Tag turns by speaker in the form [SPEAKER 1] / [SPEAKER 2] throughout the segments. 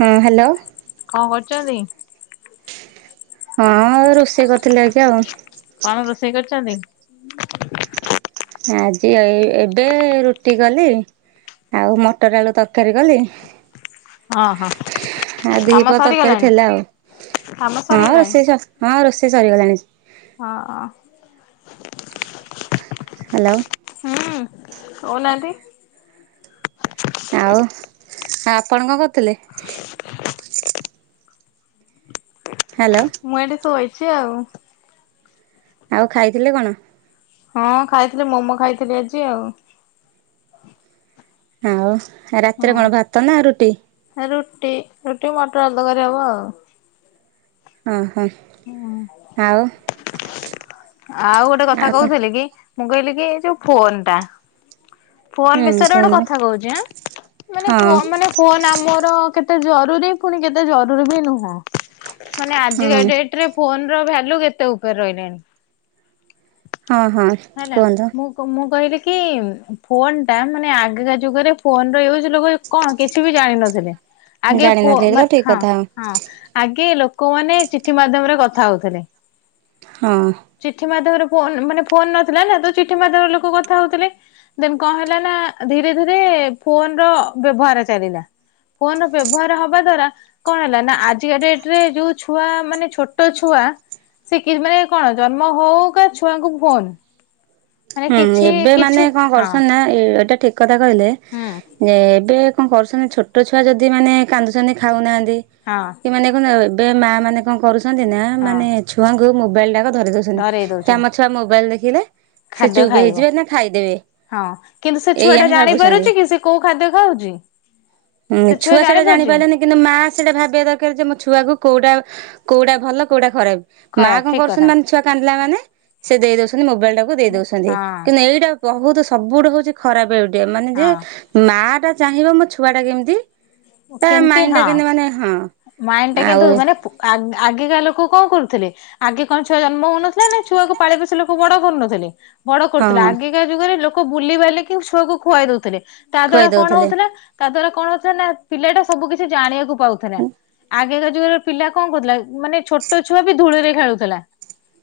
[SPEAKER 1] ହଁ ହ୍ୟାଲୋ।
[SPEAKER 2] କଣ କରୁଛନ୍ତି?
[SPEAKER 1] ହଁ ରୋଷେଇ କରିଥିଲେ ଆଜି ଆଉ।
[SPEAKER 2] କଣ ରୋଷେଇ କରିଛନ୍ତି?
[SPEAKER 1] ଆଜି ଆଉ ଏବେ ରୁଟି କଲି। ଆଉ ମଟର ଆଳୁ ତରକାରୀ କଲି।
[SPEAKER 2] ହଁ ହଁ
[SPEAKER 1] ଆଉ ଦିହିି
[SPEAKER 2] କାମ
[SPEAKER 1] ପହର ତରକାରୀ
[SPEAKER 2] ସରିଗଲାଣି
[SPEAKER 1] ଥିଲା ଆଉ।
[SPEAKER 2] କାମ
[SPEAKER 1] ହଁ
[SPEAKER 2] ସରିଗଲାଣି?
[SPEAKER 1] ରୋଷେଇ ସ ହଁ ରୋଷେଇ ସରିଗଲାଣି।
[SPEAKER 2] ହଁ ଅ।
[SPEAKER 1] ହ୍ୟାଲୋ।
[SPEAKER 2] ହୁଁ କହୁ ନାହାନ୍ତି।
[SPEAKER 1] ଆଉ ଆପଣ କଣ କରୁଥିଲେ? ହ୍ୟାଲୋ।
[SPEAKER 2] ମୁଁ ଏଇଠି ଶୋଇଛି ଆଉ।
[SPEAKER 1] ଆଉ ଖାଇଥିଲେ କଣ?
[SPEAKER 2] ହଁ ଖାଇଥିଲି ମୋମୋ ଖାଇଥିଲି ଆଜି ଆଉ।
[SPEAKER 1] ଆଉ ରାତିରେ
[SPEAKER 2] ହଁ।
[SPEAKER 1] କଣ ଭାତ ନା ରୁଟି?
[SPEAKER 2] ରୁଟି ରୁଟି ମଟରଆଳୁ ତରକାରି ହବ ଆଉ।
[SPEAKER 1] ଓ ହଁ।
[SPEAKER 2] ହୁଁ
[SPEAKER 1] ଆଉ
[SPEAKER 2] ଆଉ ଗୋଟେ କଥା କହୁଥିଲେ କି! ମୁଁ କହିଲି କି ଏ ଯୋଉ ଫୋନ ଟା ଫୋନ
[SPEAKER 1] ହୁଁ
[SPEAKER 2] ବିଷୟରେ ଗୋଟେ
[SPEAKER 1] କୁହନ୍ତୁ
[SPEAKER 2] କଥା କହୁଚ ଆଁ ମାନେ
[SPEAKER 1] ହଁ
[SPEAKER 2] ଫୋ ମାନେ ଫୋନ ଆମର କେତେ ଜରୁରୀ ପୁଣି କେତେ ଜରୁରୀ ବି ନୁହଁ ମାନେ
[SPEAKER 1] ହଁ
[SPEAKER 2] ଆଜିକା ଡେଟ୍ ରେ ଫୋନ ର ଭାଲ୍ୟୁ କେତେ ଉପରେ ରହିଲାଣି।
[SPEAKER 1] ହଁ ହଁ।
[SPEAKER 2] ହେଲା
[SPEAKER 1] କୁହନ୍ତୁ।
[SPEAKER 2] ମୁଁ ମୁଁ କହିଲି କି ଫୋନ୍ ଟା ମାନେ ଆଗିକା ଯୁଗରେ ଫୋନ ର ୟୁଜ ଲୋକ କଣ କିଛି ବି ଜାଣିନଥିଲେ ଆଗେ ପୁ ଅ
[SPEAKER 1] ଜାଣିନଥିଲି ତ
[SPEAKER 2] ମା
[SPEAKER 1] ଠିକ
[SPEAKER 2] ହଁ
[SPEAKER 1] କଥା
[SPEAKER 2] ହଁ ଆଗେ ଲୋକମାନେ ଚିଠି ମାଧ୍ୟମରେ କଥା ହଉଥିଲେ।
[SPEAKER 1] ହଁ।
[SPEAKER 2] ଚିଠି ମାଧ୍ୟମରେ ଫୋନ ମାନେ ଫୋନ ନଥିଲା ନା ତ ଚିଠି ମାଧ୍ୟମରେ ଲୋକ କଥା ହଉଥିଲେ। ଦେନ କଣ ହେଲା ନା ଧୀରେ ଧୀରେ ଫୋନ ର ବ୍ୟବହାର ଚାଲିଲା। ଫୋନ ବ୍ୟବହାର ହବା ଦ୍ଵାରା କଣ ହେଲା ନା ଆଜିକା ଡେଟ ରେ ଯୋଉ ଛୁଆ ମାନେ ଛୋଟ ଛୁଆ ସେ କି ମାନେ କଣ ଜନ୍ମ ହଉ କା ଛୁଆଙ୍କୁ ଫୋନ ମାନେ
[SPEAKER 1] ହୁଁ
[SPEAKER 2] କିଛି
[SPEAKER 1] ଏବେ
[SPEAKER 2] କିଛି
[SPEAKER 1] ମାନେ କଣ
[SPEAKER 2] ହଁ
[SPEAKER 1] କରୁଛନ୍ତି ନା ଏଇଟା ଠିକ କଥା କହିଲେ
[SPEAKER 2] ହୁଁ।
[SPEAKER 1] ଯେ ଏବେ କଣ କରୁଛନ୍ତି ଛୋଟ ଛୁଆ ଯଦି ମାନେ କାନ୍ଦୁଛନ୍ତି ଖାଉନାହାନ୍ତି
[SPEAKER 2] ହଁ।
[SPEAKER 1] କି ମାନେ କ ଏବେ ମା ମାନେ କଣ କରୁଚନ୍ତି ନା,
[SPEAKER 2] ହଁ
[SPEAKER 1] ମାନେ ଛୁଆଙ୍କୁ ମୋବାଇଲଟା କୁ ଧରେଇ ଦଉଚନ୍ତି। ଚନ୍ତି ତ, ଆମ ଛୁଆ ମୋବାଇଲ ଦେଖିଲେ ସେ
[SPEAKER 2] ଖାଦ୍ୟ
[SPEAKER 1] ଚୁପ୍
[SPEAKER 2] ଖାଇବ।
[SPEAKER 1] ହେଇଯିବେ ନା ଖାଇଦେବେ।
[SPEAKER 2] ହଁ କିନ୍ତୁ ସେ ଛୁଆ
[SPEAKER 1] ଏଇଆ
[SPEAKER 2] ଟା
[SPEAKER 1] ହିଁ
[SPEAKER 2] ଜାଣି
[SPEAKER 1] ଭାବୁଛନ୍ତି।
[SPEAKER 2] ପାରୁଚି କି ସେ କୋଉ ଖାଦ୍ୟ ଖାଉଛି।
[SPEAKER 1] ଉୁଁ
[SPEAKER 2] ସେ
[SPEAKER 1] ଛୁଆ ସେଟା ଜାଣି
[SPEAKER 2] ଜାଣିପାରୁଛି?
[SPEAKER 1] ପାଇଲା ନି। କିନ୍ତୁ ମା ସେଇଟା ଭାବିବା ଦରକାର ଯେ, ମୋ ଛୁଆକୁ କୋଉଟା କୋଉଟା ଭଲ କୋଉଟା ଖରାପ। ମା
[SPEAKER 2] ଖରାପ
[SPEAKER 1] କଣ
[SPEAKER 2] ଠିକ
[SPEAKER 1] କରୁଚନ୍ତି,
[SPEAKER 2] କଥା
[SPEAKER 1] ମାନେ ଛୁଆ କାନ୍ଦିଲା ମାନେ ସେ ଦେଇ ଦଉଚନ୍ତି ମୋବାଇଲ ଟାକୁ ଦେଇ
[SPEAKER 2] ହଁ
[SPEAKER 1] ଦଉଚନ୍ତି କିନ୍ତୁ ଏଇଟା ବହୁତ ସବୁଠୁ ହଉଛି ଖରାପ ଗୋଟେ ମାନେ ଯେ
[SPEAKER 2] ହଁ
[SPEAKER 1] ମା ଟା ଚାହିଁବ, ମୋ ଛୁଆ ଟା କେମିତି ତା
[SPEAKER 2] କେମିତି
[SPEAKER 1] ମାଇଣ୍ଡ
[SPEAKER 2] ହଁ
[SPEAKER 1] ଟା କେମତି ମାନେ ହଁ।
[SPEAKER 2] ମାଇଣ୍ଡ ଟା କିନ୍ତୁ
[SPEAKER 1] ଆଉ
[SPEAKER 2] ମାନେ ପ ଆ ଆଗିକା ଲୋକ କଁ କରୁଥିଲେ। ଆଗେ କଣ ଛୁଆ ଜନ୍ମ ହଉନଥିଲା ନା ଛୁଆକୁ ପାଳି ପୋଶି ଲୋକ ବଡ କରୁନଥିଲେ। ବଡ
[SPEAKER 1] ହଁ
[SPEAKER 2] କରୁଥିଲେ, ଆଗିକା ଯୁଗରେ ଲୋକ ବୁଲି ବାଲି କି ଛୁଆକୁ ଖୁଆଇ ଦଉଥିଲେ, ତା
[SPEAKER 1] ଖୁଆଇ
[SPEAKER 2] ଦ୍ଵାରା କଣ
[SPEAKER 1] ଦଉଥିଲେ
[SPEAKER 2] ହଉଥିଲା ତା ଦ୍ୱାରା କଣ ହଉଥିଲା ନା ପିଲାଟା ସବୁ କିଛି ଜାଣିବାକୁ ପାଉଥିଲା।
[SPEAKER 1] ହୁଁ
[SPEAKER 2] ଆଗେକା ଯୁଗର ପିଲା କଣ କରୁଥିଲା, ମାନେ ଛୋଟ ଛୁଆ ବି ଧୂଳି ରେ ଖେଳୁଥିଲା।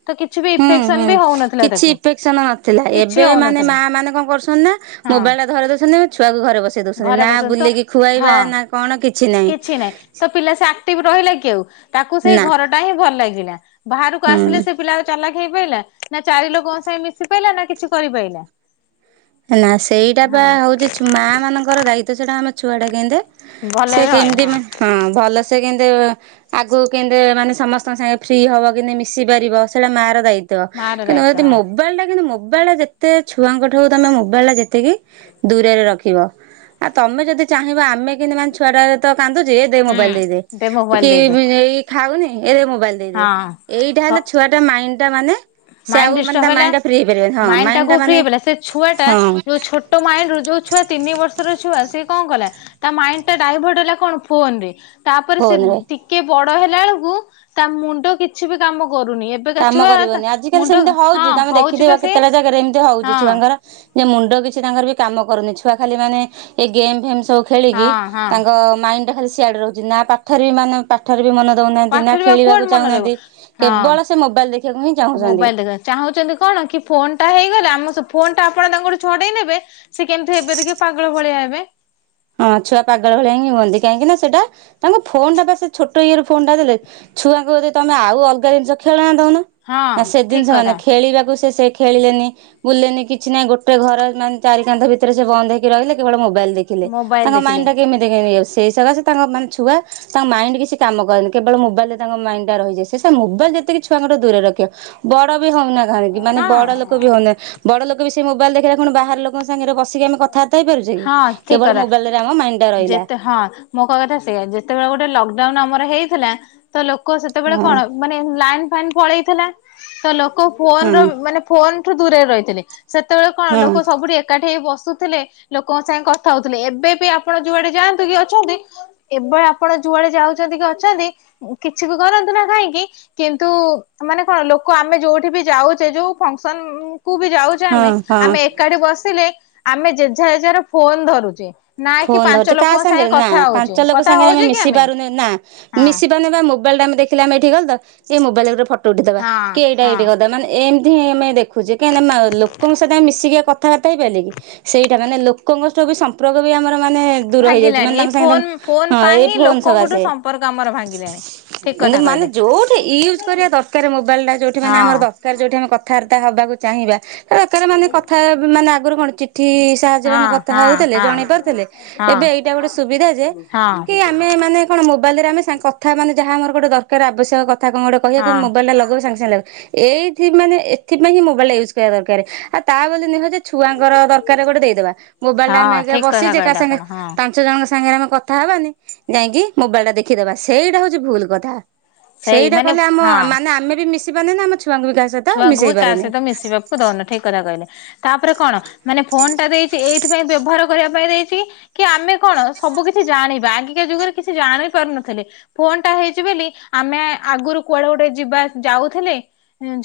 [SPEAKER 2] ତ କିଛି ବି
[SPEAKER 1] ହୁଁ
[SPEAKER 2] ଇନଫେକ୍ସନ
[SPEAKER 1] ହୁଁ
[SPEAKER 2] ବି ହଉନଥିଲା
[SPEAKER 1] କିଛି
[SPEAKER 2] ତାକୁ
[SPEAKER 1] ଇଫେକ୍ସନ ନଥିଲା,
[SPEAKER 2] କିଛି
[SPEAKER 1] ଏବେ ମାନେ
[SPEAKER 2] ହଉନଥିଲା
[SPEAKER 1] ମା ମାନେ କଁ କରୁଛନ୍ତି ନା
[SPEAKER 2] ହଁ
[SPEAKER 1] ମୋବାଇଲ ଟା ଧରେଇ ଦଉଛନ୍ତି, ଛୁଆକୁ ଘରେ ବସେଇ ଦଉଛନ୍ତି,
[SPEAKER 2] ଘରେ
[SPEAKER 1] ନା
[SPEAKER 2] ବସନ୍ତ
[SPEAKER 1] ବୁଲିକି ଖୁଆଇବା
[SPEAKER 2] ହଁ।
[SPEAKER 1] ନା କଣ କିଛି ନାହିଁ।
[SPEAKER 2] ତ ପିଲା ସେ ଆକ୍ଟିଭ ରହିଲା କି ଆଉ, ତାକୁ ସେଇ
[SPEAKER 1] ନା
[SPEAKER 2] ଘରଟା ହିଁ ଭଲ ଲାଗିଲା ବାହାରକୁ
[SPEAKER 1] ହୁଁ
[SPEAKER 2] ଆସିଲେ ସେ ପିଲା ଚାଲାକ ହେଇ ପାଇଲା ନା, ଚାରି ଲୋକଙ୍କ ସାଙ୍ଗେ ମିଶି ପାଇଲା ନା କିଛି କରି ପାଇଲା।
[SPEAKER 1] ନା ସେଇଟା ବା ହଉଛି ଛୁ ମା ମାନଙ୍କର ଦାୟିତ୍ଵ ସେଟା ଆମ ଛୁଆ ଟା କେମତି
[SPEAKER 2] ଭଲ
[SPEAKER 1] ସେ
[SPEAKER 2] ରହିବ ହଁ
[SPEAKER 1] କେମତି ମାନେ ହଁ ଭଲ ସେ କେମତି ଆଗକୁ କେମିତି ମାନେ ସମସ୍ତଙ୍କ ସାଙ୍ଗେ ଫ୍ରି ହବ, କେମତି ମିଶି ପାରିବ ସେଇଟା ମା ର ଦାୟି ତ୍ଵ
[SPEAKER 2] ମାର
[SPEAKER 1] କିନ୍ତୁ
[SPEAKER 2] ଦାୟିତ୍ୱ
[SPEAKER 1] ଯଦି
[SPEAKER 2] ହଁ
[SPEAKER 1] ମୋବାଇଲ ଟା କିନ୍ତୁ ମୋବାଇଲ ଟା ଯେତେ ଛୁଆଙ୍କ ଠୁ ତମେ ମୋବାଇଲ ଟା ଯେତିକି ଦୂରରେ ରଖିବ। ଆଉ ତମେ ଯଦି ଚାହିଁବ, ଆମେ କେନ୍ତି ମାନେ ଛୁଆଟା ତ କାନ୍ଦୁଚି ଏ ଦେ
[SPEAKER 2] ହୁଁ
[SPEAKER 1] ମୋବାଇଲ ଦେଇଦେ।
[SPEAKER 2] ଦେ ମୋବାଇଲ
[SPEAKER 1] କି
[SPEAKER 2] ଦେଇଦେ
[SPEAKER 1] ଏଇ ଖାଉନି ଏ ମୋବାଇଲ ଦେଇଦେ,
[SPEAKER 2] ହଁ
[SPEAKER 1] ଏଇଟା
[SPEAKER 2] ସ
[SPEAKER 1] ହେଲେ ଛୁଆ ମାଇଣ୍ଡ ଟା ମାନେ ସେ
[SPEAKER 2] ମାଇଣ୍ଡ
[SPEAKER 1] ଆଉ ମାନେ
[SPEAKER 2] ଡିଷ୍ଟର୍ବ
[SPEAKER 1] ତା
[SPEAKER 2] ହେଲା
[SPEAKER 1] ମାଇଣ୍ଡ ଟା ଫ୍ରି ହେଇପାରିବନି ହଁ ମାଇଣ୍ଡ
[SPEAKER 2] ଟାକୁ
[SPEAKER 1] ଟା
[SPEAKER 2] ଫ୍ରି
[SPEAKER 1] ମାନେ
[SPEAKER 2] ହେଇପାରିଲା ସେ ଛୁଆ ଟା
[SPEAKER 1] ହଁ
[SPEAKER 2] ଯୋଉ ଛୋଟ ମାଇଣ୍ଡ ରୁ, ଯୋଉ ଛୁଆ ତିନି ବର୍ଷର ଛୁଆ ସେ କଣ କଲା। ତା ମାଇଣ୍ଡ ଟା ଡାଇଭର୍ଟ ହେଲା କଣ ଫୋନରେ। ତାପରେ ସେ
[SPEAKER 1] ଫୋନ ରେ
[SPEAKER 2] ଟିକେ ବଡ ହେଲାଏଳକୁ, ତା ମୁଣ୍ଡ କିଛି ବି କାମ କରୁନି, ଏ ତୁ ଏକା ଛୁଆ
[SPEAKER 1] ଲି
[SPEAKER 2] ମୁଣ୍ଡ
[SPEAKER 1] ସେମିତି
[SPEAKER 2] ହଁ
[SPEAKER 1] ହଉଛି ତମେ
[SPEAKER 2] ହଉଛି ବା
[SPEAKER 1] ଦେଖିଥିବ
[SPEAKER 2] ସେ
[SPEAKER 1] କେତେଟା ଜାଗାରେ ଏମି ହଉଛି
[SPEAKER 2] ହଁ
[SPEAKER 1] ଛୁଆଙ୍କର। ଯେ ମୁଣ୍ଡ କିଛି ତାଙ୍କର ବି କାମ କରୁନି, ଛୁଆ ଖାଲି ମାନେ ଏ ଗେମ୍ ଫେମ ସବୁ ଖେଳିକି,
[SPEAKER 2] ହଁ ହଁ
[SPEAKER 1] ତାଙ୍କ ମାଇଣ୍ଡଟା ଖାଲି ସିଆଡ଼େ ରହୁଛି ନା ପାଠରେ ମାନେ ପା ପାଠରେ ବି ମନ ଦଉନାହାନ୍ତି, ନା
[SPEAKER 2] ପାଠରେ ଆଉ କୁଆଡେ
[SPEAKER 1] ଖେଳିବାକୁ
[SPEAKER 2] ମନେ ରହିବ
[SPEAKER 1] ଚାହୁଁନାହାନ୍ତି
[SPEAKER 2] ହଁ
[SPEAKER 1] କେବଳ ସେ ମୋବାଇଲ ଦେଖିବାକୁ ହିଁ ଚାହୁଁଚନ୍ତି।
[SPEAKER 2] ଚାହୁଁଚନ୍ତି କଣ କି ଫୋନ ଟା ହେଇଗଲା, ଆମ ସ ଫୋନ ଟା ଆପଣ ତାଙ୍କଠୁ ଛଡେଇ ନେବେ ସେ କେମିତି ହେବେ ଦେଖିବବପାଗଳ ଭଳିଆ ହେବେ।
[SPEAKER 1] ହଁ ଛୁଆ ପାଗଳ ଭଳିଆ ହିଁ ହୁଅନ୍ତି, କାହିଁକିନା ସେଟା ତାଙ୍କ ଫୋନ ଟା ବା ସେ ଛୋଟ ଇଏ ର ଫୋନ୍ ଟା ଦେଲେ। ଛୁଆଙ୍କୁ ଯଦି ତମେ ଆଉ ଅଲଗା ଜିନିଷ ଖେଳନା ଦଉନ,
[SPEAKER 2] ହଁ
[SPEAKER 1] ନା ସେ
[SPEAKER 2] ଠିକ
[SPEAKER 1] ଜିନିଷ
[SPEAKER 2] କଥା
[SPEAKER 1] ମାନେ ଖେଳିବାକୁ ସେ ସେ ଖେଳିଲେନି ବୁଲଲେନି କିଛି ନାଇଁ, ଗୋଟେ ଘର ମାନେ ଚାରି କାନ୍ଥ ଭିତରେ ସେ ବନ୍ଦ ହେଇକି ରହିଲେ, କେବଳ ମୋବାଇଲ ଦେଖି ଥିଲେ, ତାଙ୍କ
[SPEAKER 2] ମୋବାଇଲ ଦେଖିଲେ
[SPEAKER 1] ମାଇଣ୍ଡଟା କେମିତି ହେଇଯାଉଚି ସେଇ ସକାଶେ ତାଙ୍କ ମାନେ ଛୁଆ ତାଙ୍କ ମାଇଣ୍ଡ କିଛି କାମ କରେନି କେବଳ ମୋବାଇଲ ରେ ତାଙ୍କ ମାଇଣ୍ଡ ଟା ରହିଯାଏ। ସେ ସେ ମୋବାଇଲ ଯେତିକି ଛୁଆଙ୍କଠୁ ଦୂରରେ ରଖିବ। ବଡ ବି ହଉନା କାହିଁକି, ମାନେ
[SPEAKER 2] ହଁ
[SPEAKER 1] ବଡ ଲୋକ ବି ହଉନେ ବଡ ଲୋକ ବି ସେ ମୋବାଇଲ ଦେଖିଲା କଣ ଆଉ ବାହାର ଲୋକଙ୍କ ସାଙ୍ଗରେ ବସିକି ଆମେ କଥା ବାର୍ତ୍ତା ହେଇ ପାରୁଛେ କି
[SPEAKER 2] ହଁ ଠିକ
[SPEAKER 1] କେବଳ
[SPEAKER 2] କଥା
[SPEAKER 1] ମୋ ରେ ଆମ ମାଇଣ୍ଡ ଟା ରହିଲା।
[SPEAKER 2] ଯେତେ ହଁ ମୋ କହିବା କଥା ସେଇଆ, ଯେତେବେଳେ ଗୋଟେ ଲକଡାଉନ ଆମର ହେଇଥିଲା ତ ଲୋକ
[SPEAKER 1] ହଁ
[SPEAKER 2] ସେତେବେଳେ
[SPEAKER 1] ହଁ
[SPEAKER 2] କଣ ମାନେ ଲାଇନ୍ ଫାଇନ୍ ପଳେଇଥିଲା ତ ଲୋକ ଫୋନ ର ମାନେ ଫୋନଠୁ ଦୂରରେ ରହିଥିଲେ। ସେତେବେଳେ କଣ
[SPEAKER 1] ହଁ
[SPEAKER 2] ଲୋ କୋଉଠି ଏକାଠି ହେଇ ବସୁଥିଲେ ଲୋକଙ୍କ ସାଙ୍ଗେ କଥା ହଉଥିଲେ, ଏବେ ବି ଆପଣ ଯୋଉଆଡେ ଯାଆନ୍ତୁ କି ଅଛନ୍ତି। ଏବେଳ ଆପଣ ଯୁଆଡେ ଯାଉଛନ୍ତି କି ଅଛନ୍ତି କିଛି ବି କରନ୍ତୁ ନା କାହିଁକି କିନ୍ତୁ ମାନେ କଣ ଲୋକ ଆମେ ଯୋଉଠି ବି ଯାଉଛେ, ଯୋଉ ଫଙ୍କସନ କୁ ବି ଯାଉ
[SPEAKER 1] ହଁ ହଁ
[SPEAKER 2] ଆମେ
[SPEAKER 1] ହଁ।
[SPEAKER 2] ଏକାଠି ବସିଲେ ଆମେ ଜେଝାଯେଜର ଫୋନ ଧରୁଛେ।
[SPEAKER 1] ଫୋନ ଧରିଛେ କାହା ସାଙ୍ଗରେ ନା ପାଞ୍ଚ ଲୋକ
[SPEAKER 2] କଥା
[SPEAKER 1] ସାଙ୍ଗରେ ଆମେ
[SPEAKER 2] ହଉଚେ କି
[SPEAKER 1] ମିଶି ପାରୁନେ, ନା
[SPEAKER 2] ହଁ
[SPEAKER 1] ମିଶି ପାରୁନେ ବା ମୋ ମୋବାଇଲ୍ ଟା ଆମେ ଦେଖିଲେ ଆମେ ଏଠିକି ଗଲୁ ତ ଏଇ ମୋବାଇଲ୍ ରେ ଗୋଟେ ଫଟୋ ଉଠେଇଦବ
[SPEAKER 2] ହଁ
[SPEAKER 1] କି ଏଇଟା
[SPEAKER 2] ହଁ।
[SPEAKER 1] ଏଇଠି କରିଦବା ମାନେ ଏମତି ଆମେ ଦେଖୁ ଛି କାଇଁନା ଲୋକଙ୍କ ସହିତ ଆମେ ମିଶିକି ବା କଥାବାର୍ତା ହେଇପାଇଲେ କି ସେଇଟା ମାନେ ଲୋକଙ୍କ ସହବୀ ସମ୍ପ୍ର [inaudible] ଆମର ମାନେ ଦୂର ହେଇଯାଉଛି
[SPEAKER 2] ଭାଙ୍ଗିଲାଣି
[SPEAKER 1] ମାନେ
[SPEAKER 2] ଏଇ
[SPEAKER 1] ତାଙ୍କ ସାଙ୍ଗେ ତମେ
[SPEAKER 2] ଫୋନ ଫୋନ
[SPEAKER 1] ହଁ
[SPEAKER 2] ପାଇଁ
[SPEAKER 1] ଏଇ
[SPEAKER 2] ହିଁ
[SPEAKER 1] ଫୋନ
[SPEAKER 2] ଲୋକଙ୍କଠୁ
[SPEAKER 1] ସକାସେ।
[SPEAKER 2] ସମ୍ପର୍କ ଆମର ଭାଙ୍ଗିଲାଣି। ଠିକ
[SPEAKER 1] କିନ୍ତୁ
[SPEAKER 2] କଥା
[SPEAKER 1] ମାନେ
[SPEAKER 2] କହିଲେ
[SPEAKER 1] ଯୋଉଠି ୟୁଜ୍ କରିବା ଦରକାର ମୋବାଇଲ ଟା ଯୋଉଠି ମାନେ
[SPEAKER 2] ହଁ
[SPEAKER 1] ଆମର ଦର କାର ଆମେ ଯୋଉଠି ଆମେ କଥାବାର୍ତ୍ତା ହବାକୁ ଚାହିଁବା ଏବେକାର ମାନେ କଥା ମାନେ ଆଗରୁ କଣ ଚିଠି ସାହାଯ୍ୟରେ
[SPEAKER 2] ହଁ
[SPEAKER 1] ଆମେ କଥା
[SPEAKER 2] ହଁ
[SPEAKER 1] ହଉଥିଲେ
[SPEAKER 2] ହଁ।
[SPEAKER 1] ଜଣେଇ ପାରୁଥିଲେ
[SPEAKER 2] ହଁ
[SPEAKER 1] ଏବେ ଏଇଟା ଗୋଟେ ସୁବିଧା ଯେ
[SPEAKER 2] ହଁ
[SPEAKER 1] କି ଆମେ ମାନେ କଣ ମୋବାଇଲରେ ଆମେ ସା କଥା ମାନେ ଯାହା ଆମର ଗୋଟେ ଦରକାର ଆବଶ୍ୟକ କଥା କଣ ଗୋଟେ କହିବାକୁ
[SPEAKER 2] ହଁ
[SPEAKER 1] ମୋବଲଟା ଲଗେଇବୁ ସାଙ୍ଗେ ସାଙ୍ଗେ ଲାଗି ଏଇଥି ମାନେ ଏଥିପାଇଁ ହଁ ମୋବାଇଲ୍ ଟା ୟୁଜ୍ କରିବା ଦରକାର। ଆଉ ତା ବୋଲି ନୁହେଁ ଯେ ଛୁଆଙ୍କର ଦରକାର ଗୋଟେ ଦେଇଦବା ମୋବାଇଲ ଟା
[SPEAKER 2] ହଁ
[SPEAKER 1] ଆମେ ଏକା
[SPEAKER 2] ଠିକ କଥା
[SPEAKER 1] ବସିଛେ
[SPEAKER 2] କହିଲେ
[SPEAKER 1] କାହା ସାଙ୍ଗେ
[SPEAKER 2] ଆପଣ ହଁ।
[SPEAKER 1] ତାଙ୍କେ ଜଣଙ୍କ ସାଙ୍ଗରେ ଆମେ କଥା ହବାନି ଯାଇକି ମୋବାଇଲ ଟା ଦେଖିଦବା ସେଇଟା ହଉଛି ଭୁଲ କଥା।
[SPEAKER 2] ସେଇ
[SPEAKER 1] ସେଇଟା
[SPEAKER 2] ମାନେ
[SPEAKER 1] କଲେ ଆମ
[SPEAKER 2] ହଁ।
[SPEAKER 1] ମାନେ ଆମେ ବି ମିଶି ପାରେନି ଆମ ଛୁଆଙ୍କୁ ବି କାହା ସ
[SPEAKER 2] ଛୁଆଙ୍କୁ ବି କାହା ସହିତ ମିଶିବାକୁ ଦଉନେ ଠିକ୍ କଥା କହିଲେ। ତାପରେ କଣ ମାନେ ଫୋନ୍ ଟା ଦେଇଛି ଏଇଥିପାଇଁ ବ୍ୟବହାର କରିବା ପାଇଁ ଦେଇଛି କି କି ଆମେ କଣ ସବୁ କିଛି ଜାଣିବା ଆଗିକା ଯୁଗରେ କିଛି ଜାଣି ପାରୁନଥିଲେ। ଫୋନ୍ ଟା ହେଇଛି ବୋଲି ଆମେ ଆଗରୁ କୁଆଡେ ଗୋଟେ ଯିବା ଯାଉଥିଲେ।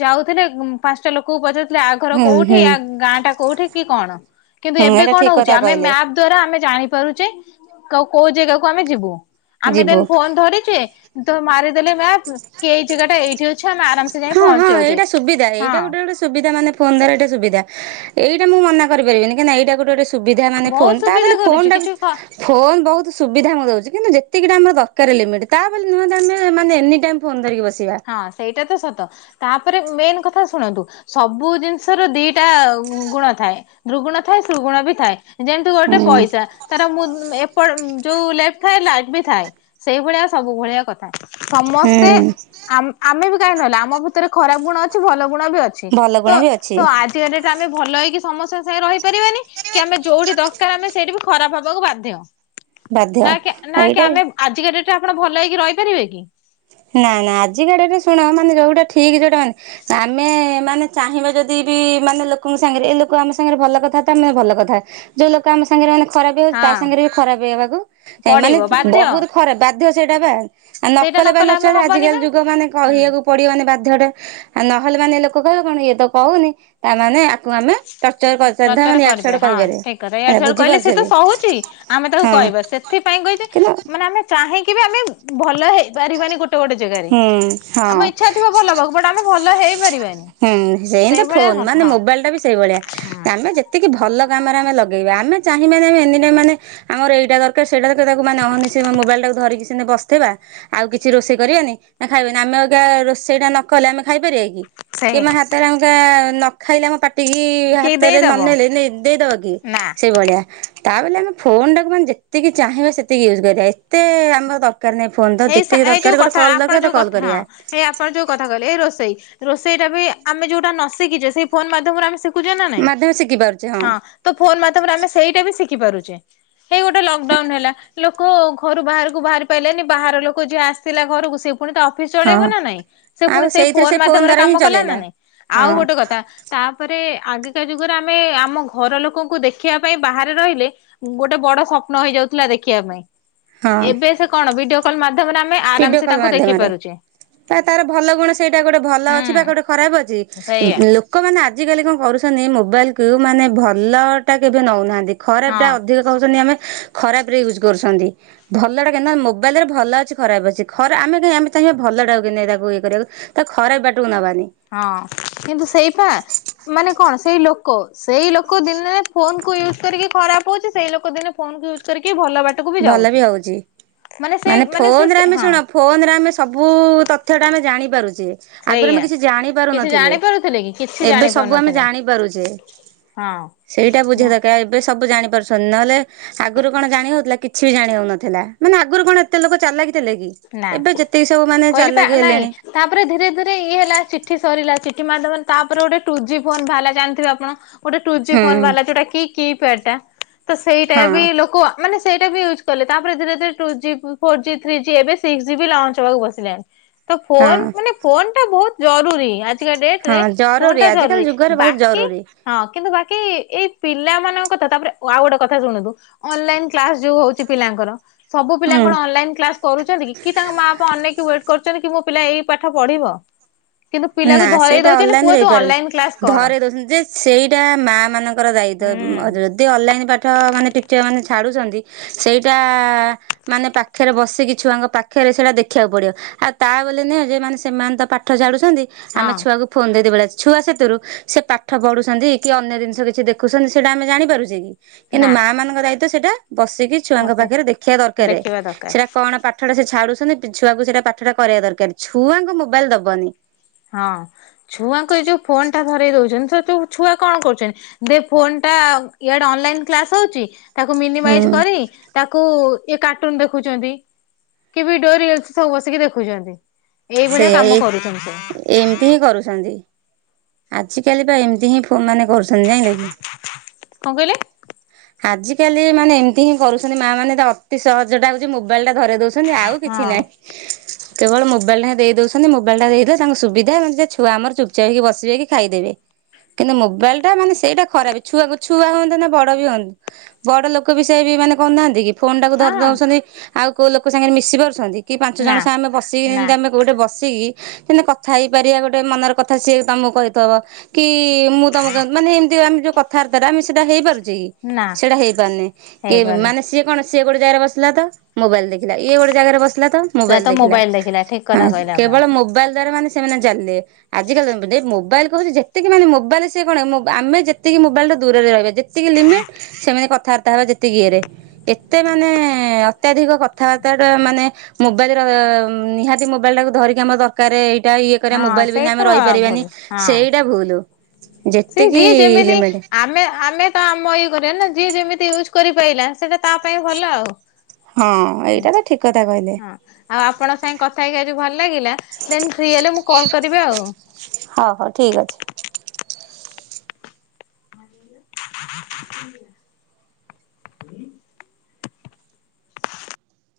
[SPEAKER 2] ଯାଉଥିଲେ ପାଞ୍ଚଟା ଲୋକକୁ ପଚାରୁଥିଲେ ଆ ଘର
[SPEAKER 1] ହୁଁ
[SPEAKER 2] କୋଉଠି
[SPEAKER 1] ହୁଁ
[SPEAKER 2] ଆ ଗାଁ ଟା କୋଉଠି କି କଣ। କିନ୍ତୁ
[SPEAKER 1] ହୁଁ
[SPEAKER 2] ଏବେ
[SPEAKER 1] ଏଇଟା
[SPEAKER 2] କଣ
[SPEAKER 1] ଠିକ
[SPEAKER 2] ହଉଛି
[SPEAKER 1] କଥା
[SPEAKER 2] ଆମେ
[SPEAKER 1] କହିଲେ
[SPEAKER 2] ମ୍ୟାପ୍ ଦ୍ଵାରା ଆମେ ଜାଣିପାରୁଚେ କୋଉ ଜାଗାକୁ ଆମେ ଯିବୁ ଆମେ
[SPEAKER 1] ଯିବୁ।
[SPEAKER 2] ଦେନ୍ ଫୋନ୍ ଧରିଚେ ତ ମାରିଦେଲେ ମ୍ୟାପ୍ କି ଏଇ ଜାଗା ଟା ଏଇଠି ଅଛି ଆମେ ଆରାମସେ ଯା
[SPEAKER 1] ହଁ ହଁ ଏଇଟା ସୁବିଧା ଏଇଟା ଗୋଟେ ଗୋଟେ ସୁବିଧା ମାନେ ଫୋନ୍
[SPEAKER 2] ସେ
[SPEAKER 1] ଧରିବା ଟା ସୁବିଧା ଏଇଟା ମୁଁ ମନା କରିପାରିବିନି କାହିଁକି ଏଇଟା ଗୋଟେ ଗୋଟେ ସୁବିଧା ମାନେ
[SPEAKER 2] ବହୁତ
[SPEAKER 1] ଫୋନ ତା
[SPEAKER 2] ସୁବିଧା
[SPEAKER 1] ବୋଲି
[SPEAKER 2] କରୁଛି
[SPEAKER 1] ଫୋନ ଟାକୁ
[SPEAKER 2] କିଛି କ
[SPEAKER 1] ଫୋନ୍ ବହୁତ ସୁବିଧା ମୁଁ ଦଉଛି କିନ୍ତୁ ଯେତିକିଟା ଆମର ଦରକାର ଲିମିଟ୍ ତା ବୋଲି ନୁହେଁ ଆମେ ମାନେ ଏନି ଟାଇମ୍ ଫୁନ୍ ଧରିକି ବସିବା।
[SPEAKER 2] ହଁ ସେଇଟା ତ ସତ ତାପରେ ମେନ୍ କଥା ଶୁଣନ୍ତୁ। ସବୁ ଜିନିଷ ର ଦିଟା ଗୁଣ ଥାଏ ଦୁଗୁଣ ଥାଏ ସୁଗୁଣ ବି ଥାଏ। ଯେମତି ଗୋଟେ
[SPEAKER 1] ହୁଁ
[SPEAKER 2] ପଇସା। ତାର ମୁଁ ଏପଟ ଯୋଉ ଲେଟ ଥାଏ ଲାଇଟ୍ ବି ଥାଏ ସେଇଭଳିଆ ସବୁ ଭଳିଆ କଥା। ସମସ୍ତେ
[SPEAKER 1] ହୁଁ
[SPEAKER 2] ଆମେ ବି କାହିଁକି ନହେଲେ ଆମ ଭିତରେ ଖରାପ ଗୁଣ ଅଛି ଭଲ ଗୁଣ ବି ଅଛି।
[SPEAKER 1] ଭଲ
[SPEAKER 2] ତ
[SPEAKER 1] ଗୁଣ ବି ଅଛି
[SPEAKER 2] ତ ଆ [inaudible] ଆମେ ଭଲ ହେଇକି ସମସ୍ତେଙ୍କ ସାଙ୍ଗେ ରହିପାରିବାନି କି ଆମେ ଯୋଉଠି ଦରକାର ଆମେ ସେଇଠି ବି ଖରାପ ହବାକୁ ବାଧ୍ୟ
[SPEAKER 1] ବାଧ୍ୟ
[SPEAKER 2] ନା ନା କି
[SPEAKER 1] ଏଇଟା ବି
[SPEAKER 2] ଆମେ ଆଜିକା ଡେଟ୍ ରେ ଆପଣ ଭଲ ହେଇକି ରହିପାରିବେ କି?
[SPEAKER 1] ନା ନା ଆଜିକା ଡେଟ୍ ରେ ଶୁଣ ମାନେ ଯୋଉଟା ଠିକ୍ ସେଟା ମାନେ ଆମେ ମାନେ ଚାହିଁବା ଯଦି ବି ମାନେ ଲୋକଙ୍କ ସାଙ୍ଗରେ ଏ ଲୋକ ଆମ ସାଙ୍ଗରେ ଭଲ କଥା ତ ଆମେ ଭଲ କଥା। ଯୋଉ ଲୋକ ଆମ ସାଙ୍ଗରେ ମାନେ ଖରାପ ହେଇ ହଉଛି ତା
[SPEAKER 2] ହଁ
[SPEAKER 1] ସାଙ୍ଗରେ ବି ଖରାପ ହେଇବାକୁ ମାନେ
[SPEAKER 2] ପଡିବ ବାଧ୍ୟ
[SPEAKER 1] ବହୁତ ରେ ବାଧ୍ୟ ସେଇଟା ବା ଆ
[SPEAKER 2] ସେଇଟା ନ
[SPEAKER 1] ନକଲେ ବା
[SPEAKER 2] କଲେ ଆମେ
[SPEAKER 1] ନଚଳେ
[SPEAKER 2] ହବନି
[SPEAKER 1] ଆଜିକାଲି
[SPEAKER 2] ବା।
[SPEAKER 1] ଯୁଗ ମାନେ
[SPEAKER 2] ହୁଁ
[SPEAKER 1] କହିବାକୁ ପଡିବ ମାନେ ବାଧ୍ୟଟେ ଆ ନହେଲେ ମାନେ ଲୋକ କହିବେ କଣ ଇଏ ତ କହୁନି ତାମାନେ ଆକୁ ଆମେ ଟର୍ଚର କରିଚାଲିଥିବା
[SPEAKER 2] ଟଚର
[SPEAKER 1] ମାନେ ଇଆଡୁ
[SPEAKER 2] କରିବେ
[SPEAKER 1] ସିଆଡୁ
[SPEAKER 2] ହଁ
[SPEAKER 1] କହିପାରିବା
[SPEAKER 2] ଠିକ୍ କଥା ଇଆଡେ
[SPEAKER 1] ହେଲା
[SPEAKER 2] ସିଆଡୁ କହିଲେ
[SPEAKER 1] ବୁଝିପାରୁଛ
[SPEAKER 2] ସେ ତ
[SPEAKER 1] ବି
[SPEAKER 2] ସହୁଛି ଆମେ ତାକୁ
[SPEAKER 1] ହଁ
[SPEAKER 2] କହିବ ସେ ସେଥିପାଇଁ କହିଛି
[SPEAKER 1] କିନ୍ତୁ
[SPEAKER 2] ମାନେ ଆମେ ଚାହିଁକି ବି ଆମେ ଭଲ ହେଇପାରିବାନି ଗୋଟେ ଗୋଟେ ଜାଗାରେ।
[SPEAKER 1] ହୁଁ
[SPEAKER 2] ଆମ
[SPEAKER 1] ହଁ।
[SPEAKER 2] ଇଚ୍ଛା [inaudible] ଭଲ ହେଇ
[SPEAKER 1] ହୁଁ ସେମତି ଫୋନ୍ ମାନେ ମୋବାଇଲ ଟା ବି ସେଇଭଳିଆ
[SPEAKER 2] ହଁ
[SPEAKER 1] ଆମେ ଯେତିକି ଭ ଭଲ କାମରେ ଆମେ ଲଗେଇବା ଆମେ ଚାହିଁବାନି ଆମେ ଏନି ଟାଇମ୍ ମାନେ ଆମର ଏଇଟା ଦରକାର ସେଇଟା ଦରକାର ତାକୁ ମାନେ ନ ମିଶେଇ ମୋବାଇଲ ଟାକୁ ଧରିକି ସିନ୍ତୀ ବସିଥିବା। ଆଉ କିଛି ରୋଷେଇ କରିବାନି ନା ଖାଇବେନି ଆମେ ଆଜ୍ଞା ରୋଷେଇ ଟା ନ କଲେ ଆମେ ଖାଇପାରିବା କି? କିବା
[SPEAKER 2] ସେଇଆ
[SPEAKER 1] ହାତରେ ଆ ମୁଠା ନ ଖାଇଲେ ଆମ ପା ଟିକି
[SPEAKER 2] କିଏ
[SPEAKER 1] ହାତରେ
[SPEAKER 2] ଦେଇଦବ
[SPEAKER 1] ନନେଲେ ନେଇ ଦେଇଦବ କି
[SPEAKER 2] ନା।
[SPEAKER 1] ସେଇଭଳିଆ। ତା ବୋଲି ଆମେ ଫୋନ ଟାକୁ ମାନେ ଯେତିକି ଚାହିଁବା ସେତିକି ୟୁଜ୍ କରିବା ଏତେ ଆମର ଦରକାର ନାହିଁ। ଫୋନ। ତ
[SPEAKER 2] ହେଇ ସା
[SPEAKER 1] ଯେତିକି
[SPEAKER 2] ଏଇ ଯୋଉ
[SPEAKER 1] ଦରକାର ଗୋଟେ
[SPEAKER 2] କଥା
[SPEAKER 1] କଲ୍
[SPEAKER 2] ଆପଣ
[SPEAKER 1] ଦରକାର ତ
[SPEAKER 2] ଯୋଉ
[SPEAKER 1] କଲ
[SPEAKER 2] କଥା ହଁ
[SPEAKER 1] କରିବା।
[SPEAKER 2] ହେଇ ଆପଣ ଯୋଉ କଥା କହିଲେ ଏଇ ରୋଷେଇ। ରୋଷେଇ ଟା ବି ଆମେ ଯୋଉଟା ନ ଶିଖିଚେ ସେଇ ଫୋନ ମାଧ୍ୟମରେ ଆମେ ଶିଖ ଖୁଚେ ନା ନାଇଁ?
[SPEAKER 1] ମାଧ୍ୟମ ଶିଖି ପାରୁଛେ
[SPEAKER 2] ହଁ। ତ ଫୋନ ମାଧ୍ୟମରେ ଆମେ ସେଇଟା ବି ଶିଖିପାରୁଚେ। ହେଇ ଗୋଟେ ଲକଡାଉନ ହେଲା। ଲୋ କ ଘରୁ ବାହାରକୁ ବାହାରି ପାଇଲେନି। ବାହାର ଲୋକ ଯିଏ ଆସିଲା ଘରକୁ ସେ ପୁଣି ତା ଅଫିସ ଚଳେଇବ
[SPEAKER 1] ହଁ।
[SPEAKER 2] ନା ନାଇଁ? ସେ
[SPEAKER 1] ଆଉ
[SPEAKER 2] ପୁଣି ସେଇ
[SPEAKER 1] ସେଇଥିରେ
[SPEAKER 2] ଫୋନ
[SPEAKER 1] ସେ ଫୋନ୍
[SPEAKER 2] ମାଧ୍ୟମରେ
[SPEAKER 1] ଦ୍ଵାରା ହିଁ
[SPEAKER 2] କାମ କଲା ନା
[SPEAKER 1] ଚଲେଇଲା
[SPEAKER 2] ନାଇଁ?
[SPEAKER 1] ହଁ
[SPEAKER 2] ଆଉ ଗୋଟେ କଥା ତାପରେ ଆଗକା ଯୁଗରେ ଆମେ ଆମ ଘର ଲୋକଙ୍କୁ ଦେଖିବା ପାଇଁ ବାହାରେ ରହିଲେ। ଗୋଟେ ବଡ ସ୍ୱପ୍ନ ହେଇଯାଉଥିଲା ଦେଖିବା ପାଇଁ।
[SPEAKER 1] ହଁ
[SPEAKER 2] ଏବେ ସେ କଣ ଭିଡିଓ କଲ୍ ମାଧ୍ୟମରେ ଆମେ ଆରାମ ସେ ତାଙ୍କୁ ଦେଖି ପାରୁଚେ।
[SPEAKER 1] ଏ ତାର ଭଲ ଗୁଣ ସେଇଟା ଗୋଟେ ଭଲ ଅଛି ବା ଗୋଟେ
[SPEAKER 2] ହୁଁ
[SPEAKER 1] ଖରାପ ଅଛି। ଉଁ
[SPEAKER 2] ସେଇଆ
[SPEAKER 1] ଲୋ କମାନେ ଆଜିକାଲି କଣ କରୁଚନ୍ତି ମୋବାଇଲକୁ ମାନେ ଭଲ ଟା କେବେ ନେଉନାହାନ୍ତି ଖରାପ
[SPEAKER 2] ହଁ
[SPEAKER 1] ଟା ଅଧିକ କହୁଚନ୍ତି ଆମେ ଖରାପ ରେ ୟୁଜ କରୁଚନ୍ତି। ଭଲ ଟା କାହିଁକି ନ ମୋବାଇଲ୍ ରେ ଭଲ ଅଛି ଖରାପ ଅଛି ଖରା ଆମେ ଯେ ଆମେ ଚାହିଁବା ଭଲ ଟାକୁ କିମତି ତାକୁ ୟେ କରିବାକୁ ତାକୁ ଖରାପ ବାଟକୁ ନବାନି।
[SPEAKER 2] ହଁ କିନ୍ତୁ ସେଇପା ମାନେ କଣ? ସେଇ ଲୋକ ସେଇ ଲୋକ ଦିନେ ଫୋନକୁ ୟୁଜ୍ କରିକି ଖରାପ ହଉଚି। ସେଇ ଲୋକ ଦିନେ ଫୋନ କୁ ୟୁ ଜ୍ କରିକି ଭଲ ବାଟକୁ ବି
[SPEAKER 1] ଭଲ
[SPEAKER 2] ଯାଉଚି।
[SPEAKER 1] ହଉଛି
[SPEAKER 2] ମାନେ ସେ ମାନେ ସେ
[SPEAKER 1] ଫୋନରେ
[SPEAKER 2] ସେ
[SPEAKER 1] ଆମେ
[SPEAKER 2] ହଁ।
[SPEAKER 1] ଶୁଣ ଫୋନରେ ଆମେ ସବୁ ତଥ୍ୟ ଟା ଆମେ ଜାଣିପାରୁଚେ। ଆଗରୁ ଆମେ
[SPEAKER 2] ସେଇଆ।
[SPEAKER 1] କିଛି ଜାଣି ପାରୁ
[SPEAKER 2] କିଛି
[SPEAKER 1] ନଥିଲେ।
[SPEAKER 2] ଜାଣି ପାରୁଥିଲେ କି କିଛି
[SPEAKER 1] ଏବେ
[SPEAKER 2] ଜାଣି
[SPEAKER 1] ସବୁ ଆମେ
[SPEAKER 2] ପାରୁନଥିଲେ
[SPEAKER 1] ଜାଣି ପାରୁଛେ।
[SPEAKER 2] ହଁ।
[SPEAKER 1] ସେଇଟା ବୁଝିବା ଦରକାର ଏବେ ସବୁ ଜାଣିପାରୁଚେ। ତ ନହେଲେ ଆଗରୁ କଣ ଜାଣି ହଉଥିଲା? କିଛି ବି ଜାଣି ହଉନଥିଲା। ମାନେ ଆଗରୁ କଣ ଏତେ ଲୋକ ଚାଲାକିଥିଲେ କି?
[SPEAKER 2] ନା।
[SPEAKER 1] ଏବେ ଯେତିକି ସବୁ ମାନେ
[SPEAKER 2] କହିଲି ପା
[SPEAKER 1] ଚାଲାକି
[SPEAKER 2] ନାଇଁ
[SPEAKER 1] ହେଲେଣି।
[SPEAKER 2] ତାପରେ ଧୀରେ ଧୀରେ ଇଏ ହେଲା ଚିଠି ସରିଲା ଚିଠି ମାଧ୍ୟମରେ ତାପରେ ଗୋଟେ ଟୁ ଜି ଫୋନ୍ ବାହାରିଲା ଜାଣିଥିବେ ଆପଣ। ଗୋଟେ ଟୁ ଜି ଫୋନ୍
[SPEAKER 1] ହୁଁ
[SPEAKER 2] ବାହାରିଲା ଯୋଉଟା କି କି ପ୍ୟାଡ ଟା ତ ସେଇଟା ବି
[SPEAKER 1] ହଁ
[SPEAKER 2] ଲୋକ ମାନେ ସେଇଟା ବି ୟୁଜ୍ କଲେ। ତାପରେ ଧୀରେ ଧୀରେ two G four G three G ଏବେ ସିକସ ଜି ଲଞ୍ଚ ହବାକୁ ବସିଲାଣି। ତ ଫୋନ
[SPEAKER 1] ହଁ
[SPEAKER 2] ମାନେ ଫୋନ ଟା ବହୁତ ଜରୁରୀ। ଆଜ ଜିକା ଡେଟରେ
[SPEAKER 1] ହଁ
[SPEAKER 2] ଫୋନ ଟା ଜରୁରୀ
[SPEAKER 1] ଆଜିକାଲି ଯୁଗରେ ବହୁତ
[SPEAKER 2] ବାକି
[SPEAKER 1] ଜରୁରୀ
[SPEAKER 2] ହଁ କିନ୍ତୁ ବାକି ଏଇ ପିଲାମାନଙ୍କ କଥା ତାପରେ ଆଉ ଗୋଟେ କଥା ଶୁଣନ୍ତୁ। ଅନଲାଇନ କ୍ଲାସ ଯୋଉ ହଉଚି ପିଲାଙ୍କର ସବୁ ପିଲା
[SPEAKER 1] ହୁଁ
[SPEAKER 2] କଣ ଅନଲାଇନ୍ କ୍ଲାସ କରୁଚନ୍ତି କି? କି ତାଙ୍କ ମା ବାପା ଅନେଇକି ୱେଟ୍ କରୁଚନ୍ତି କି ମୋ ପିଲା ଏଇ ପାଠ ପଢିବ। କିନ୍ତୁ ପିଲାକୁ
[SPEAKER 1] ନା
[SPEAKER 2] ଧରେଇ
[SPEAKER 1] ସେଟା
[SPEAKER 2] ଦଉଛନ୍ତି
[SPEAKER 1] ଅନଲାଇନ
[SPEAKER 2] ପୁଅ
[SPEAKER 1] ରେ
[SPEAKER 2] ତୁ
[SPEAKER 1] ହେଇପାରୁନି।
[SPEAKER 2] ଅନଲାଇନ କ୍ଲାସ କର
[SPEAKER 1] ଧରେଇ ଦଉଚନ୍ତି ଯେ ସେଇଟା ମା ମାନଙ୍କର
[SPEAKER 2] ହୁଁ
[SPEAKER 1] ଦାୟିତ୍ୱ। ତେ ଅନଲାଇନ୍ ପାଠ ମାନେ ଟିଚର ମାନେ ଛାଡ଼ୁଚନ୍ତି ସେଇଟା ମାନେ ପାଖରେ ବସିକି ଛୁଆଙ୍କ ପାଖରେ ସେଇଟା ଦେଖିବାକୁ ପଡିବ। ଆଉ ତା ବୋଲି ନୁହେଁ ଯେ ମାନେ ସେମାନେ ତ ପାଠ ଛାଡୁଚନ୍ତି ଆମେ
[SPEAKER 2] ହଁ
[SPEAKER 1] ଛୁଆକୁ ଫୋନ ଦେଇଦେଇ ପଳେଇ ଆସିବା ଛୁଆ ସେଥିରୁ ସେ ପାଠ ପଢୁଚନ୍ତି କି ଅନ୍ୟ ଜିନିଷ କିଛି ଦେଖୁଚନ୍ତି ସେଇଟା ଆମେ ଜାଣିପାରୁଚେ କି? କିନ୍ତୁ
[SPEAKER 2] ନା
[SPEAKER 1] ମା ମାନଙ୍କ ଦାୟିତ୍ଵ ସେଇଟା ବସିକି ଛୁଆଙ୍କ
[SPEAKER 2] ପସେ
[SPEAKER 1] ପାଖରେ ଦେଖିବା ଦରକାର
[SPEAKER 2] ଦେଖିବା ଦରକାର
[SPEAKER 1] ସେଟା କଣ ପାଠ ଠଟା ସେ ଛାଡୁଚନ୍ତି। ଛୁଆକୁ ସେଇଟା ପାଠଟା କରିବା ଦରକାର ଛୁଆଙ୍କୁ ମୋବାଇଲ ଦବନି।
[SPEAKER 2] ହଁ ଛୁଆଙ୍କୁ ଏ ଯୋଉ ଫୋନ୍ ଟା ଧରେଇ ଦଉଚନ୍ତି ତ ଯ ଛୁଆ କଣ କରୁଚନ୍ତି? ଦେ ଫୋନ୍ ଟା ଇଆଡେ ଅନଲାଇନ୍ କ୍ଲାସ୍ ହଉଚି ତାକୁ ମିନିମାଇଜ୍
[SPEAKER 1] ହୁଁ।
[SPEAKER 2] କରି ତାକୁ ଇଏ କାର୍ଟୁନ ଦେଖୁଛନ୍ତି। କି ଭିଡିଓ, ରିଲ୍ସ ସବୁ ବସିକି ଦେଖୁଛନ୍ତି। ଏଇଭଳିଆ
[SPEAKER 1] ସେଇଆ
[SPEAKER 2] କାମ
[SPEAKER 1] ଏଇ
[SPEAKER 2] କରୁଛନ୍ତି ସବୁ।
[SPEAKER 1] ଏମିତି ହିଁ କରୁଛନ୍ତି। ଆଜି କାଲି ବା ଏମିତି ହିଁ ଫୋ ମାନେ କରୁଛନ୍ତି ଜାଇଁଲ କି।
[SPEAKER 2] କଣ କହିଲେ
[SPEAKER 1] ଆଜିକାଲି ମାନେ ଏମିତି ହିଁ କରୁଛନ୍ତି, ମା ମାନେ ଅତି ସହଜ ଟା ହଉଚି ମୋବାଇଲ ଟା ଧରେଇ ଦଉଛ ଛନ୍ତି ଆଉ କିଛି
[SPEAKER 2] ହଁ
[SPEAKER 1] ନାଇଁ। କେବଳ ମୋବାଇଲ ଟା ଦେଇ ଦଉଛନ୍ତି ମୋବାଇଲ ଟା ଦେଇଦେଲେ ତାଙ୍କୁ ସୁବିଧା ଛୁଆ ଆମର ଚୁପଚାପ୍ ହେଇକି ବସ କି ଖାଇଦେବେ। କିନ୍ତୁ ମୋବାଇଲ ଟା ମାନେ ସେଇଟା ଖରାପ ଛୁଆ ଛୁଆ ହୁଅନ୍ତୁ ନା ବଡ ବି ହୁଅନ୍ତୁ ବଡ ଲୋକ ବି ସେଇଆ ବି ମାନେ କରୁନାହାନ୍ତି କି। ଫୋନ ଟାକୁ
[SPEAKER 2] ହଁ
[SPEAKER 1] ଧରିଦଉଛନ୍ତି ଆଉ କୋଉ ଲୋକ ସାଙ୍ଗେରେ ମିଶି ପାରୁଛନ୍ତି କି ପାଞ୍ଚ
[SPEAKER 2] ନା
[SPEAKER 1] ଜଣ ସାଙ୍ଗ ଆମେ ବସିକି
[SPEAKER 2] ନା
[SPEAKER 1] ଯେମିତି ଆମେ ଗୋଟେ ବସିକି ଯେମତି କଥା ହେଇପାରିବା ଗୋଟେ ମନର କଥା ସିଏ ତମକୁ କହିଥବ କି ମୁଁ ତମକୁ ମାନେ ଏମିତି ଆମେ ଯୋଉ କଥାବାର୍ତ୍ତା ରା ଆମେ ସେଇଟା ହେଇପାରୁଚେ କି।
[SPEAKER 2] ନା
[SPEAKER 1] ସେଇଟା ହେଇପାରୁନେ। କି
[SPEAKER 2] ହେଇପାରୁନି
[SPEAKER 1] ମାନେ ସିଏ କଣ ସିଏ ଗୋଟେ ଜାଗାରେ ବସିଲା ତ ମୋବାଇଲ ଦେଖିଲା ଇଏ ଗୋଟେ ଜାଗାରେ ବସିଲା ତ
[SPEAKER 2] ସେଟା
[SPEAKER 1] ମୋବାଇଲ
[SPEAKER 2] ତ
[SPEAKER 1] ଦେଖିଲା।
[SPEAKER 2] ଠିକ
[SPEAKER 1] ହଁ
[SPEAKER 2] କଥା କହିଲେ ଆପଣ।
[SPEAKER 1] କେବଳ ମୋବାଇଲ ଦ୍ଵାରା ମାନେ ସେମାନେ ଚାଲିଲେ। ଆଜିକାଲି ମୋବାଇଲ କହଚି ଯେତିକି ମାନେ ମୋବାଇଲ ସେ କଣ ଆମେ ଯେତିକି ମୋବାଇଲ ଠୁ ଦୂରରେ ରହିବା। ଯେତିକି ଲିମିଟ୍ ସେମିତି କଥାବାର୍ତ୍ତା ହେବା ଯେତିକି ଇଏରେ। ଏତେ ମାନେ ଅତ୍ୟଧିକ କଥାବାର୍ତ୍ତା ଟା ମାନେ ମୋବାଇଲ ର ନିହାତି ମୋବାଇଲ ଟାକୁ ଧରିକି ଆମର ଦରକାର ଏଇଟା ଇଏ କରିବା
[SPEAKER 2] ହଁ
[SPEAKER 1] ମୋବାଇଲ ବିନା
[SPEAKER 2] ସେଇଟା
[SPEAKER 1] ଆମେ ରହିପାରିବାନି।
[SPEAKER 2] ଭୁଲ ହଁ
[SPEAKER 1] ସେଇଟା ଭୁଲୁ।
[SPEAKER 2] ସେ ଯିଏ ଯେମିତି ଆମେ ଆମେ ତ ଆମ ଇଏ କରିବା ନା। ଯିଏ ଯେମିତି ୟୁଜ୍ କରିପାଇଲା ସେଇଟା ତା ପାଇଁ ଭଲ ଆଉ।
[SPEAKER 1] ହଁ ଏଇଟା ତ ଠିକ୍ କଥା। କହିଲେ।
[SPEAKER 2] ହଁ। ଆଉ ଆପଣଙ୍କ ସାଙ୍ଗେ କଥା ହେଇକି ଆଜି ଭଲ ଲାଗିଲା। ଦେନ୍ ଫ୍ରି ହେଲେ ମୁଁ କଲ୍ କରିବି ଆଉ।
[SPEAKER 1] ହଉ ହଉ ଠିକ୍ ଅଛି।
[SPEAKER 2] [inaudible]